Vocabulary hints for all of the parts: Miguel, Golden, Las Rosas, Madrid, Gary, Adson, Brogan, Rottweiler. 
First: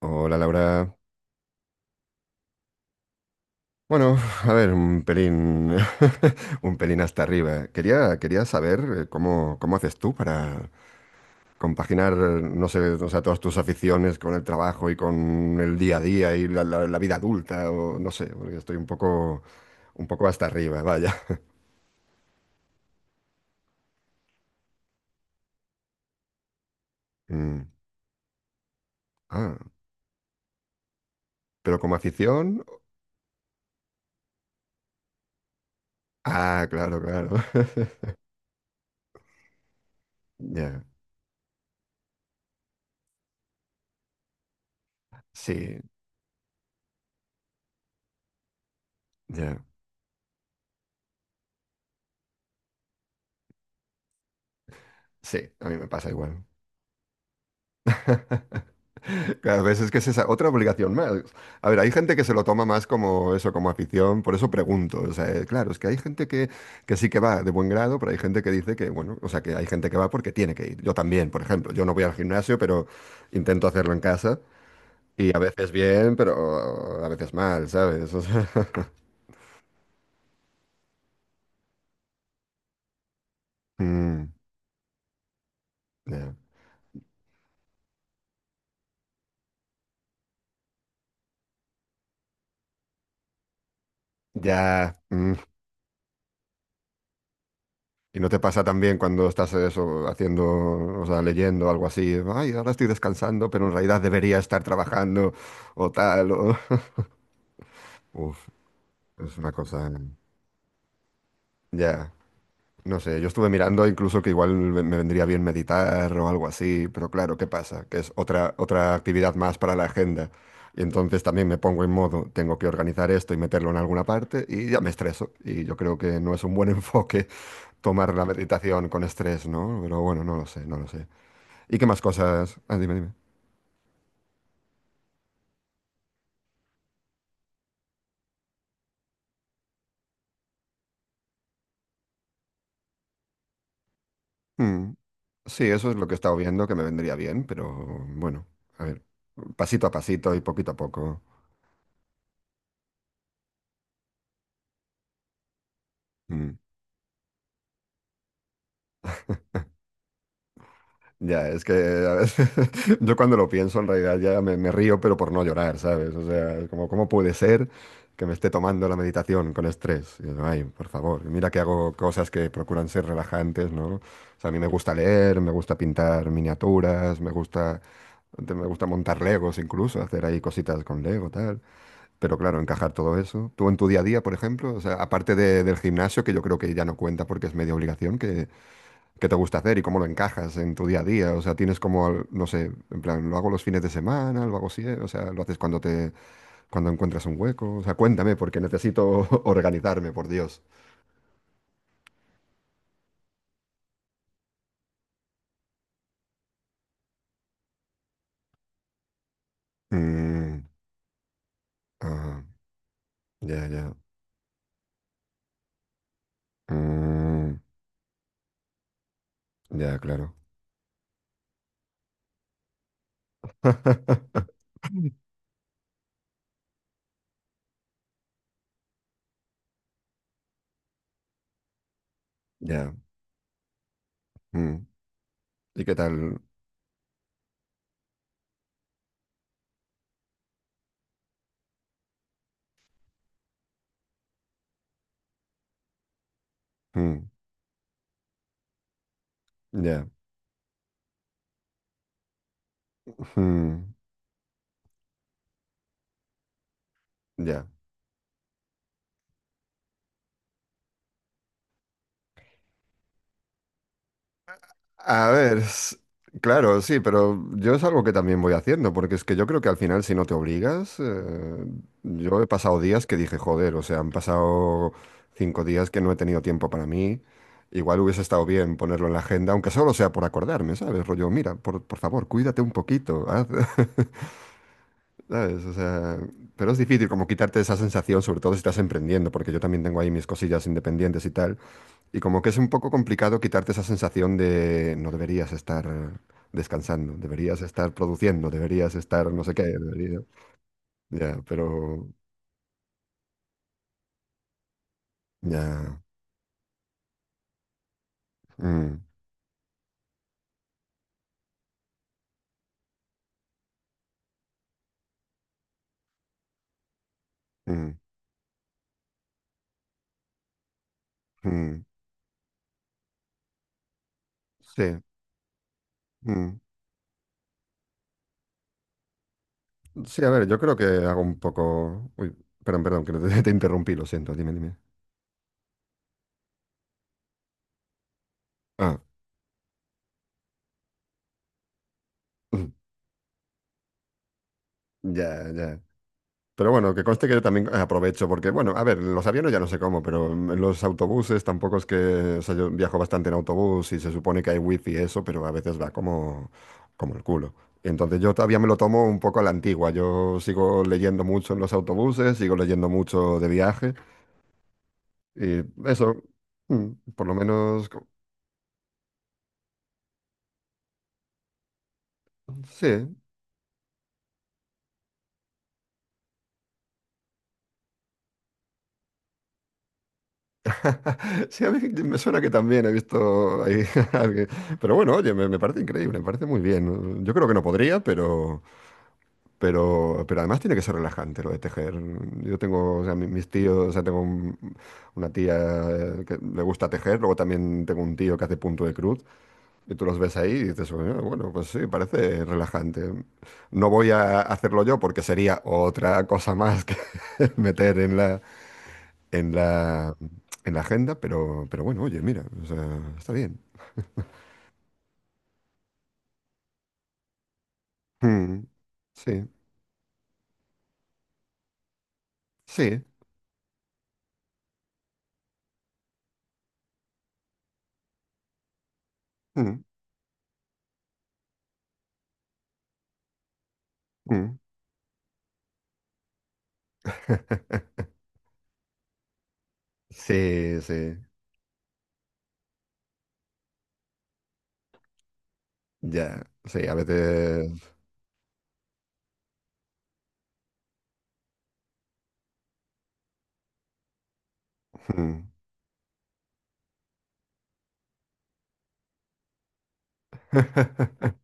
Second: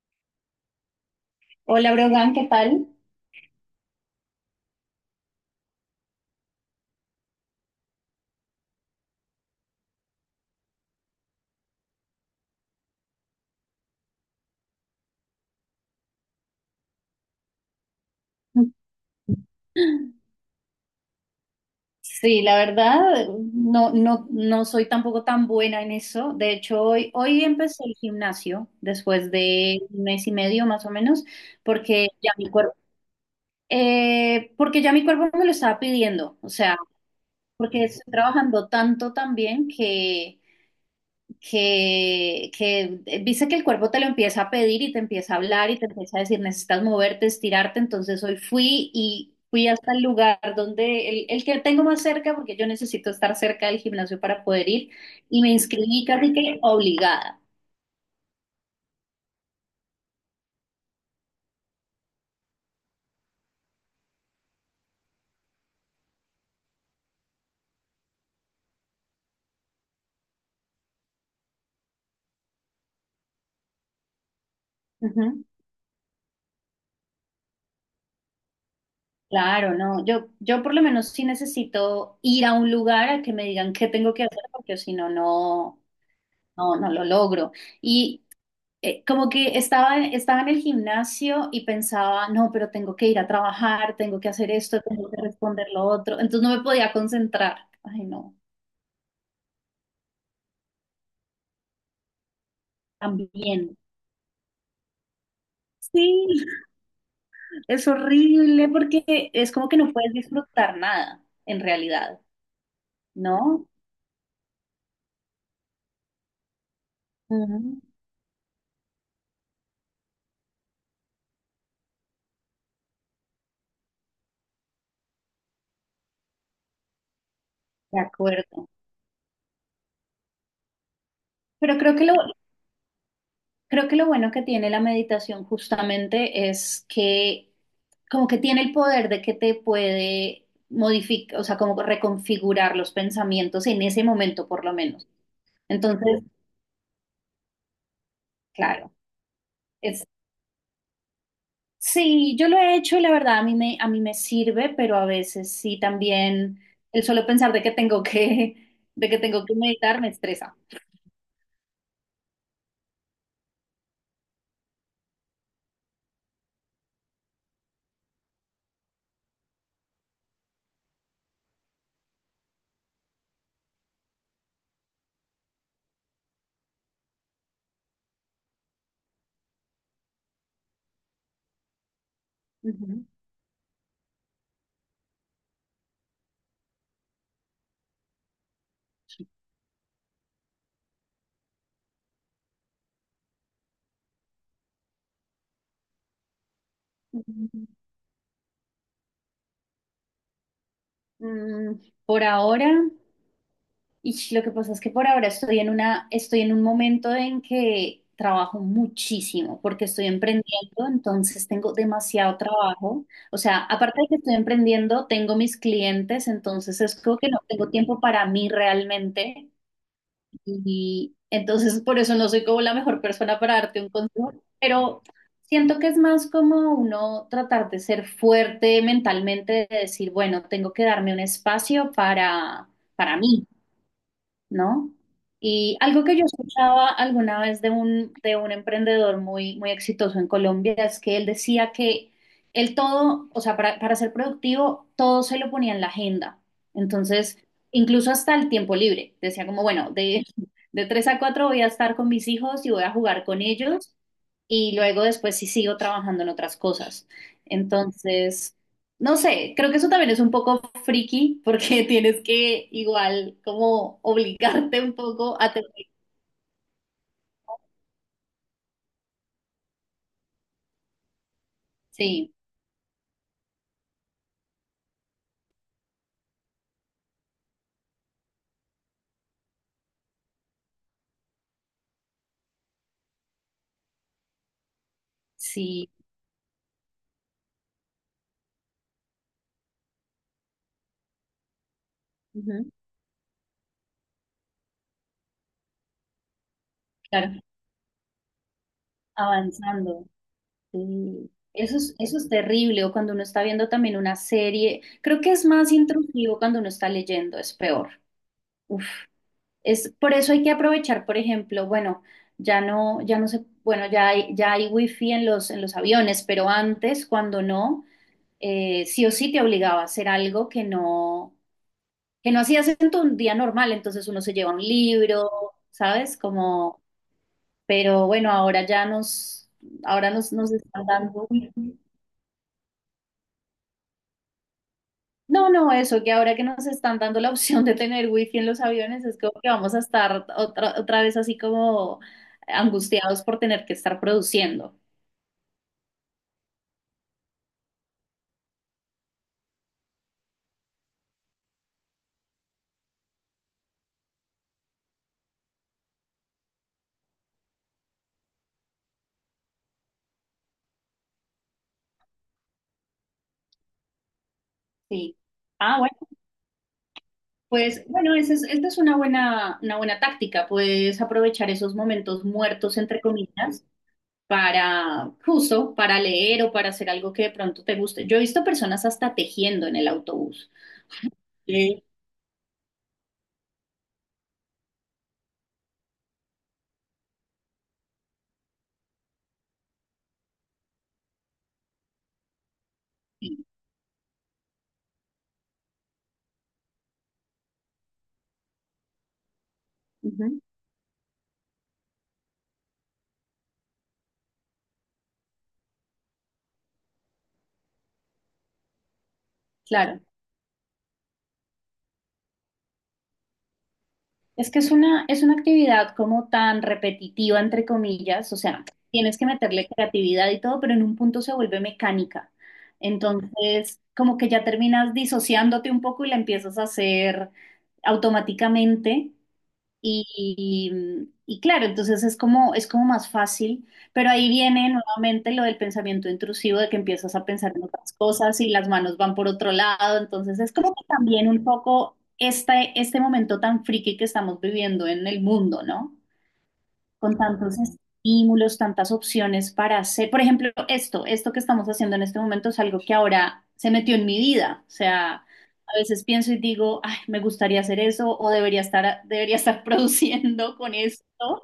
Hola Laura. Hola, Brogan, ¿qué tal? Bueno, a ver, un pelín, un pelín hasta arriba. Quería saber cómo haces tú para compaginar, no sé, o sea, todas tus aficiones con el trabajo y con el día a día y la vida adulta, o no sé, porque estoy un poco hasta arriba, vaya. Sí, la verdad, no, no, no soy tampoco tan buena en eso. De hecho, hoy Mm, empecé el gimnasio después Ah, de un mes y medio más o menos, pero como porque ya afición, mi cuerpo, porque ya mi cuerpo me lo estaba pidiendo. O ah, sea, claro, claro. porque estoy trabajando tanto también Ya, que dice que el cuerpo te lo empieza a pedir y te empieza a hablar y sí, te empieza a decir, necesitas moverte, estirarte. Entonces hoy fui y ya, fui hasta el lugar donde el que tengo más cerca, porque yo necesito estar cerca del gimnasio para poder ir, y sí, me a mí me inscribí pasa casi igual. que obligada. Claro, ves, es que es esa otra obligación más. A ver, hay gente que se lo toma más como eso, como afición, por eso pregunto. O sea, claro, es que hay que sí que va de buen grado, pero hay gente que dice que, bueno, o sea, que hay gente que va porque tiene que ir. Yo también, por ejemplo, yo no voy al gimnasio, pero intento hacerlo en casa y a Ujú. veces bien, pero a veces mal, ¿sabes? O sea, Claro, no, yo por lo menos sí necesito ir a un lugar a que me digan qué tengo que mm, hacer, porque si no, no, ya, no, no lo logro. Y como que estaba en el gimnasio y pensaba, no, pero tengo que ir a trabajar, tengo que hacer esto, ya, tengo que mm. responder lo otro. Entonces no me podía concentrar. Ay, ¿Y no no, te pasa también cuando estás eso haciendo, o sea, leyendo algo así? Ay, ahora estoy descansando, pero en también. realidad debería estar trabajando o Sí, tal. O... es Uf, horrible porque es una es como que cosa. no puedes disfrutar nada, en Ya, realidad, no sé, yo estuve ¿no? mirando incluso que igual me vendría bien meditar o algo así, pero claro, ¿qué Ujú. pasa? Que es otra, otra actividad más para la agenda. Y entonces también me pongo en modo, tengo que organizar esto y meterlo en alguna parte y ya me estreso. Y yo creo que no es un buen enfoque De tomar la acuerdo. meditación con estrés, ¿no? Pero bueno, no lo sé, no lo sé. ¿Y Pero qué creo más que lo, cosas? Ah, dime, dime. Creo que lo bueno que tiene la meditación justamente es que como que tiene el poder de que te puede modificar, o sea, como reconfigurar los pensamientos en ese momento por lo Mm, menos. sí, eso es lo que he Entonces, estado viendo, que me vendría bien, pero bueno, a claro, ver, pasito a pasito y poquito a poco. sí, yo lo he hecho y la verdad a a mí me sirve, pero a veces sí Mm. también el solo pensar de que tengo que, de que tengo que meditar me estresa. Ya, es que a veces yo cuando lo pienso en realidad ya me río, pero por no llorar, ¿sabes? O sea, es como, ¿cómo puede ser que me esté tomando la meditación con estrés? Y yo, ay, por favor, mira que hago cosas que procuran ser relajantes, ¿no? O sea, a mí me gusta leer, me gusta pintar miniaturas, me gusta montar Legos incluso, hacer ahí cositas con Lego, tal. Pero claro, encajar Ujú. todo eso. Tú en tu día a día, por ejemplo, o sea, aparte del gimnasio, que yo creo que ya no cuenta porque es media obligación, ¿qué, qué te gusta hacer y cómo lo encajas en tu día a día? O sea, tienes como, no sé, en plan, lo hago los fines de semana, lo hago así, o sea, lo haces cuando cuando encuentras un hueco. O sea, cuéntame, porque necesito organizarme, por Dios. Mm, por ahora. Y lo que pasa es que por ahora estoy en una, estoy en un momento en que trabajo muchísimo porque estoy Mm, emprendiendo, entonces tengo demasiado ah, trabajo. O sea, ya, ya. aparte de que estoy emprendiendo, tengo mis clientes, entonces es como que no Mm, tengo tiempo para mí realmente. ya, claro. Y entonces por eso no soy como la mejor persona para darte un consejo, pero siento que es más como uno tratar de ser fuerte mentalmente, de decir, bueno, tengo que darme un espacio Ya. para mí. Mm. ¿No? Y ¿Y qué algo que yo tal? escuchaba alguna vez de de un emprendedor muy, muy exitoso en Colombia es que él decía que él todo, o sea, para ser productivo, todo se lo ponía en la agenda. Mm, Entonces, incluso hasta el tiempo libre. Decía como, bueno, ya. de, de 3 a 4 voy a estar con mis hijos y voy a jugar con Mm, ellos y luego después sí sigo trabajando en otras cosas. ya. Entonces, no sé, creo que eso también es un poco friki porque tienes que igual como obligarte un A poco a... ver, te- claro, sí, pero yo es algo que también voy haciendo, porque es que yo creo que al final si no te obligas, Sí, yo he pasado días que dije, joder, o sea, han pasado 5 días que no he tenido tiempo para mí, igual hubiese estado bien ponerlo en la agenda, aunque solo sea por acordarme, ¿sabes? Rollo, mira, por favor, cuídate un poquito, haz". ¿Sabes? O sí, sea, pero es difícil como quitarte esa sensación, sobre todo si estás emprendiendo, porque yo también tengo ahí mis cosillas independientes y tal. Y como que es un ujú, poco complicado quitarte esa sensación de no deberías estar descansando, claro, deberías estar produciendo, deberías estar no sé qué, avanzando. deberías. Sí. Ya, pero Eso es terrible o cuando uno está viendo también una serie. Creo que es más ya. intrusivo cuando uno está leyendo, es peor. Uf, Mm, es, por eso hay que aprovechar, por ejemplo, bueno, ya no, ya no se, bueno, ya hay wifi en en los aviones, pero antes, cuando no... mm, sí o sí te obligaba a hacer algo mm, que no hacías en tu día normal, entonces uno se lleva un sí. libro, ¿sabes? Mm. Como, pero bueno, ahora ya nos, ahora Sí, a nos, ver, nos yo creo que están hago dando un wifi. poco. Uy, perdón, perdón, que te, te interrumpí, lo siento, dime, dime. No, no, eso, que ahora que nos están dando la opción de tener wifi en los Ah, aviones, es como que vamos a estar otra, otra vez así como angustiados por tener que estar produciendo. ya, ya. Pero bueno, que conste que yo también aprovecho, porque bueno, a ver, los aviones ya no sé cómo, pero los autobuses tampoco es que, o sea, yo viajo bastante en autobús y se supone que hay wifi y eso, pero a veces va como, como el culo. Entonces yo todavía me lo tomo un poco a la antigua, yo sigo leyendo mucho en los autobuses, sigo leyendo mucho de viaje Sí. y Ah, bueno, eso, mm, por lo pues menos, bueno, esa es, esta es una buena táctica, puedes aprovechar esos momentos muertos, entre sí, comillas, para justo, para leer o para hacer algo que de pronto te guste. Yo he visto personas hasta tejiendo en el autobús. sí, a Sí. mí me suena que también he visto ahí a alguien, pero bueno, oye, me parece increíble, me parece muy bien. Yo creo que no podría, pero... pero además tiene que ser relajante lo de tejer. Yo tengo, o sea, Sí. mis tíos, o sea, una tía que le gusta tejer, luego también tengo un tío que hace punto de cruz, y tú los ves Ujú. ahí y dices, "Bueno, bueno, pues sí, parece relajante. No voy a hacerlo yo porque sería otra cosa más que meter en Claro, la, en la agenda, pero bueno, oye, mira, o sea, está bien. es que es una actividad como tan repetitiva, entre comillas, o sea, Mm, tienes que sí, meterle creatividad y todo, pero en un punto se vuelve mecánica. sí. Entonces, como que ya terminas disociándote un poco y la empiezas a hacer automáticamente. Mm, Y, y claro, entonces es como más fácil, pero ahí mm. viene nuevamente lo del pensamiento intrusivo, de que empiezas a pensar en otras cosas y las manos van por otro lado, entonces es como Sí, que sí. también un poco este, este momento tan friki que estamos viviendo en el mundo, ¿no? Ya, sí, a Con tantos veces... estímulos, tantas opciones para hacer. Por ejemplo, esto que estamos haciendo en este momento es algo que ahora se metió en mi vida. O sea, Mm, a veces pienso y digo, ay, me gustaría hacer eso o debería estar produciendo con esto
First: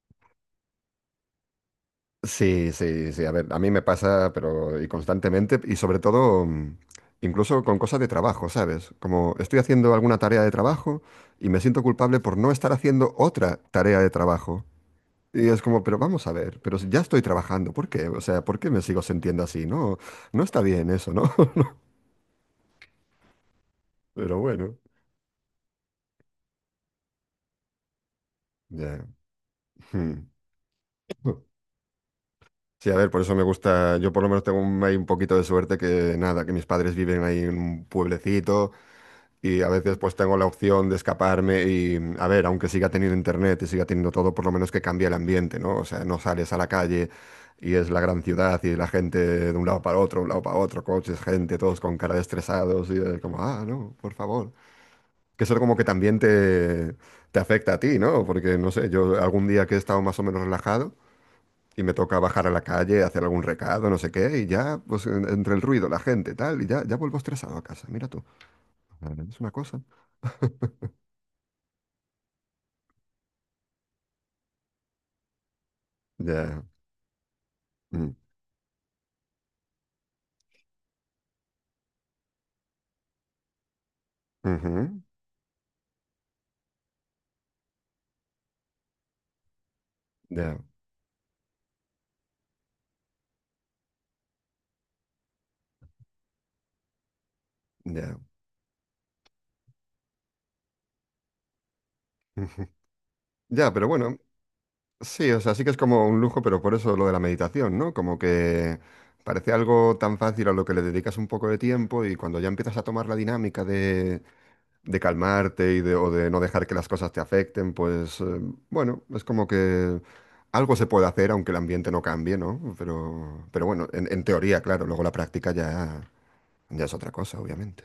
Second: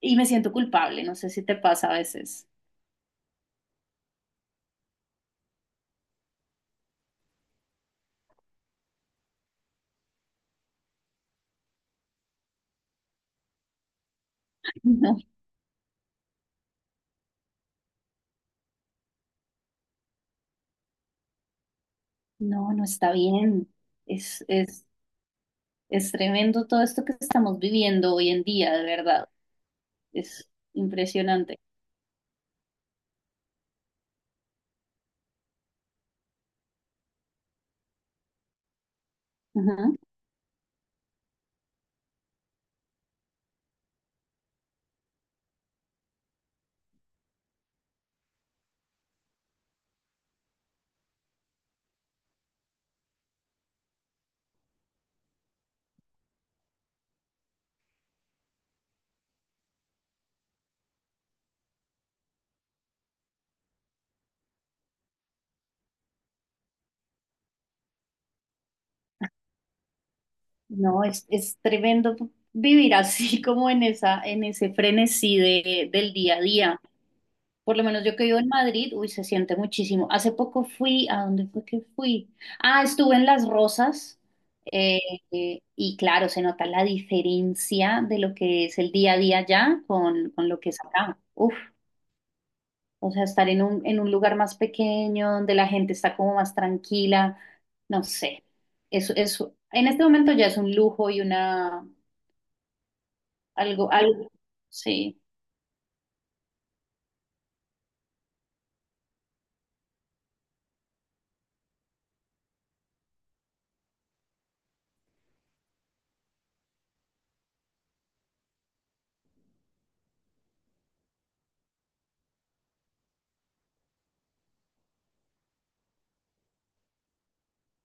y me siento culpable. No sé si te pasa a veces. sí, sí, sí, a ver, a mí me pasa, pero y constantemente, y sobre todo, mm, incluso con cosas de trabajo, ¿sabes? Como estoy haciendo alguna tarea de trabajo y me siento culpable por no estar haciendo otra tarea de trabajo. No, Y es como, pero vamos a ver, pero si ya estoy trabajando, ¿por qué? O sea, ¿por qué me sigo sintiendo así? No, no está bien eso, ¿no? no, no está bien. Pero Es, bueno, es, es tremendo todo esto que estamos viviendo hoy en día, de ya. verdad. Es Mm. impresionante. Sí, a ver, por eso me gusta, yo por lo menos tengo un, hay un poquito de suerte que nada, que mis padres viven ahí en un pueblecito y a Ujú. veces pues tengo la opción de escaparme y a ver, aunque siga teniendo internet y siga teniendo todo, por lo menos que cambie el ambiente, ¿no? O sea, no sales a la calle y es la gran ciudad y la gente de un lado para otro, un lado para otro, coches, gente, todos con cara de estresados y como, ah, no, por favor. Que eso como que también te afecta a ti, ¿no? Porque no sé, yo algún día que he estado más o menos relajado. Y me toca bajar a la calle, hacer algún recado, no sé qué, y ya, pues entre el ruido, la gente, tal, y ya, ya vuelvo estresado a casa. Mira tú, ah, es una cosa. No, es tremendo vivir así como en esa, en ese frenesí de, del día a Ya, día. Por lo menos mm, yo que vivo en Madrid, uy, se siente muchísimo. Hace poco fui, ¿a dónde fue que fui? Ah, estuve en Las Rosas eh, ujú, y claro, se nota la diferencia de lo que es el día a día allá con ya, lo que es acá. Uf, o sea, estar en un lugar más pequeño, donde la gente está como más tranquila, no ya, sé. Eso, en este momento ya es un lujo y una ujú. Ya, pero algo, bueno, algo, sí. sí, o sea, sí que es como un lujo, pero por eso lo de la meditación, ¿no? Como que parece algo tan fácil a lo que le dedicas un poco de tiempo y cuando ya empiezas a tomar la dinámica de calmarte y de, o de no dejar que las cosas te afecten, pues bueno, es como que algo se puede hacer aunque el ambiente no cambie, ¿no? Pero bueno, en teoría, claro, luego la práctica ya, ya es otra cosa, obviamente.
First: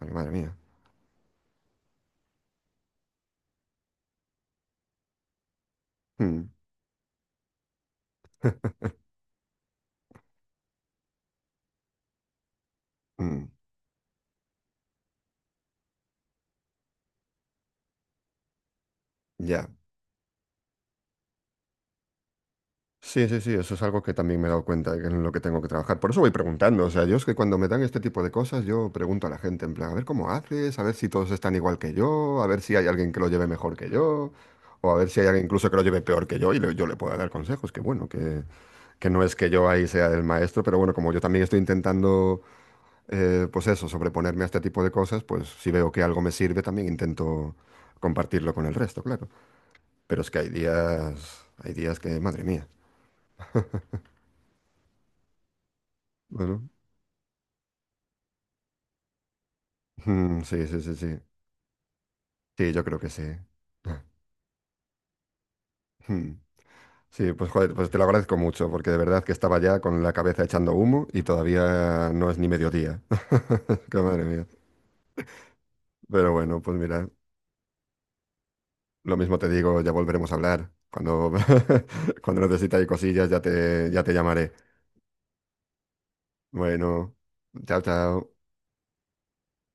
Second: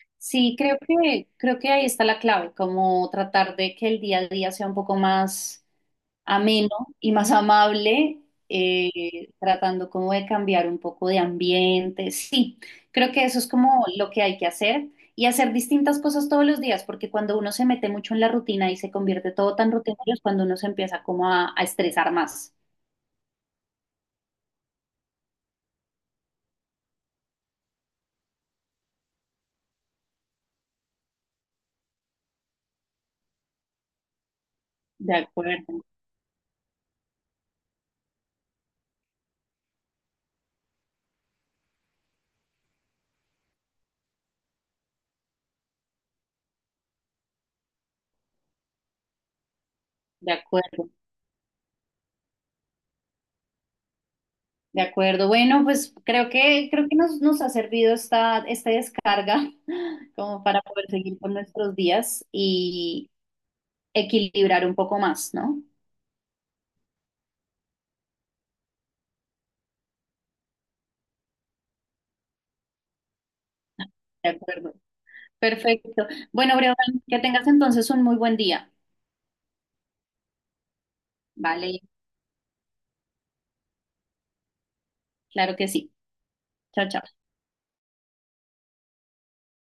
Ay, madre Sí, mía. Creo que ahí está la clave, como tratar de que el día a día sea un poco más Mm, ameno y más amable, tratando como de cambiar un poco de ambiente. Sí, creo que eso mm, es como lo que hay que hacer y hacer distintas cosas todos los días, porque cuando uno se mete mucho en la rutina y se convierte todo ya. tan rutinario es cuando uno se empieza como a estresar más. Sí, sí, sí, eso es algo que también me he dado cuenta de que es en lo que tengo que trabajar. Por eso voy preguntando. O sea, yo es que cuando me dan este tipo de cosas, yo pregunto a la gente, en plan, a ver cómo haces, a ver si todos están igual que yo, a ver si hay alguien que lo lleve mejor que yo, o a ver De si hay alguien incluso que lo acuerdo, lleve peor que yo y yo le pueda dar consejos. Que bueno, que no es que yo ahí sea el maestro, pero bueno, como yo también estoy intentando, pues eso, sobreponerme a este tipo de cosas, pues si veo que algo me sirve, también intento compartirlo con el resto, claro. Pero es de que acuerdo. Hay días que, madre mía. De acuerdo. Bueno, pues Bueno. Creo que nos, nos ha servido esta, esta descarga Mm, como para sí, sí, poder sí, sí. seguir con nuestros días Sí, yo creo que y sí. equilibrar un poco más, ¿no? Mm. Sí, pues joder, pues te lo agradezco mucho, porque de verdad que estaba ya con la cabeza echando humo y todavía no es ni mediodía. Qué madre De mía. acuerdo. Perfecto. Pero Bueno, bueno, pues Breogán, mira, que tengas entonces un muy buen día. lo mismo te digo, ya volveremos a hablar. Cuando, Vale, cuando necesites cosillas, ya te llamaré. claro que sí. Chao, Bueno, chao. chao, chao.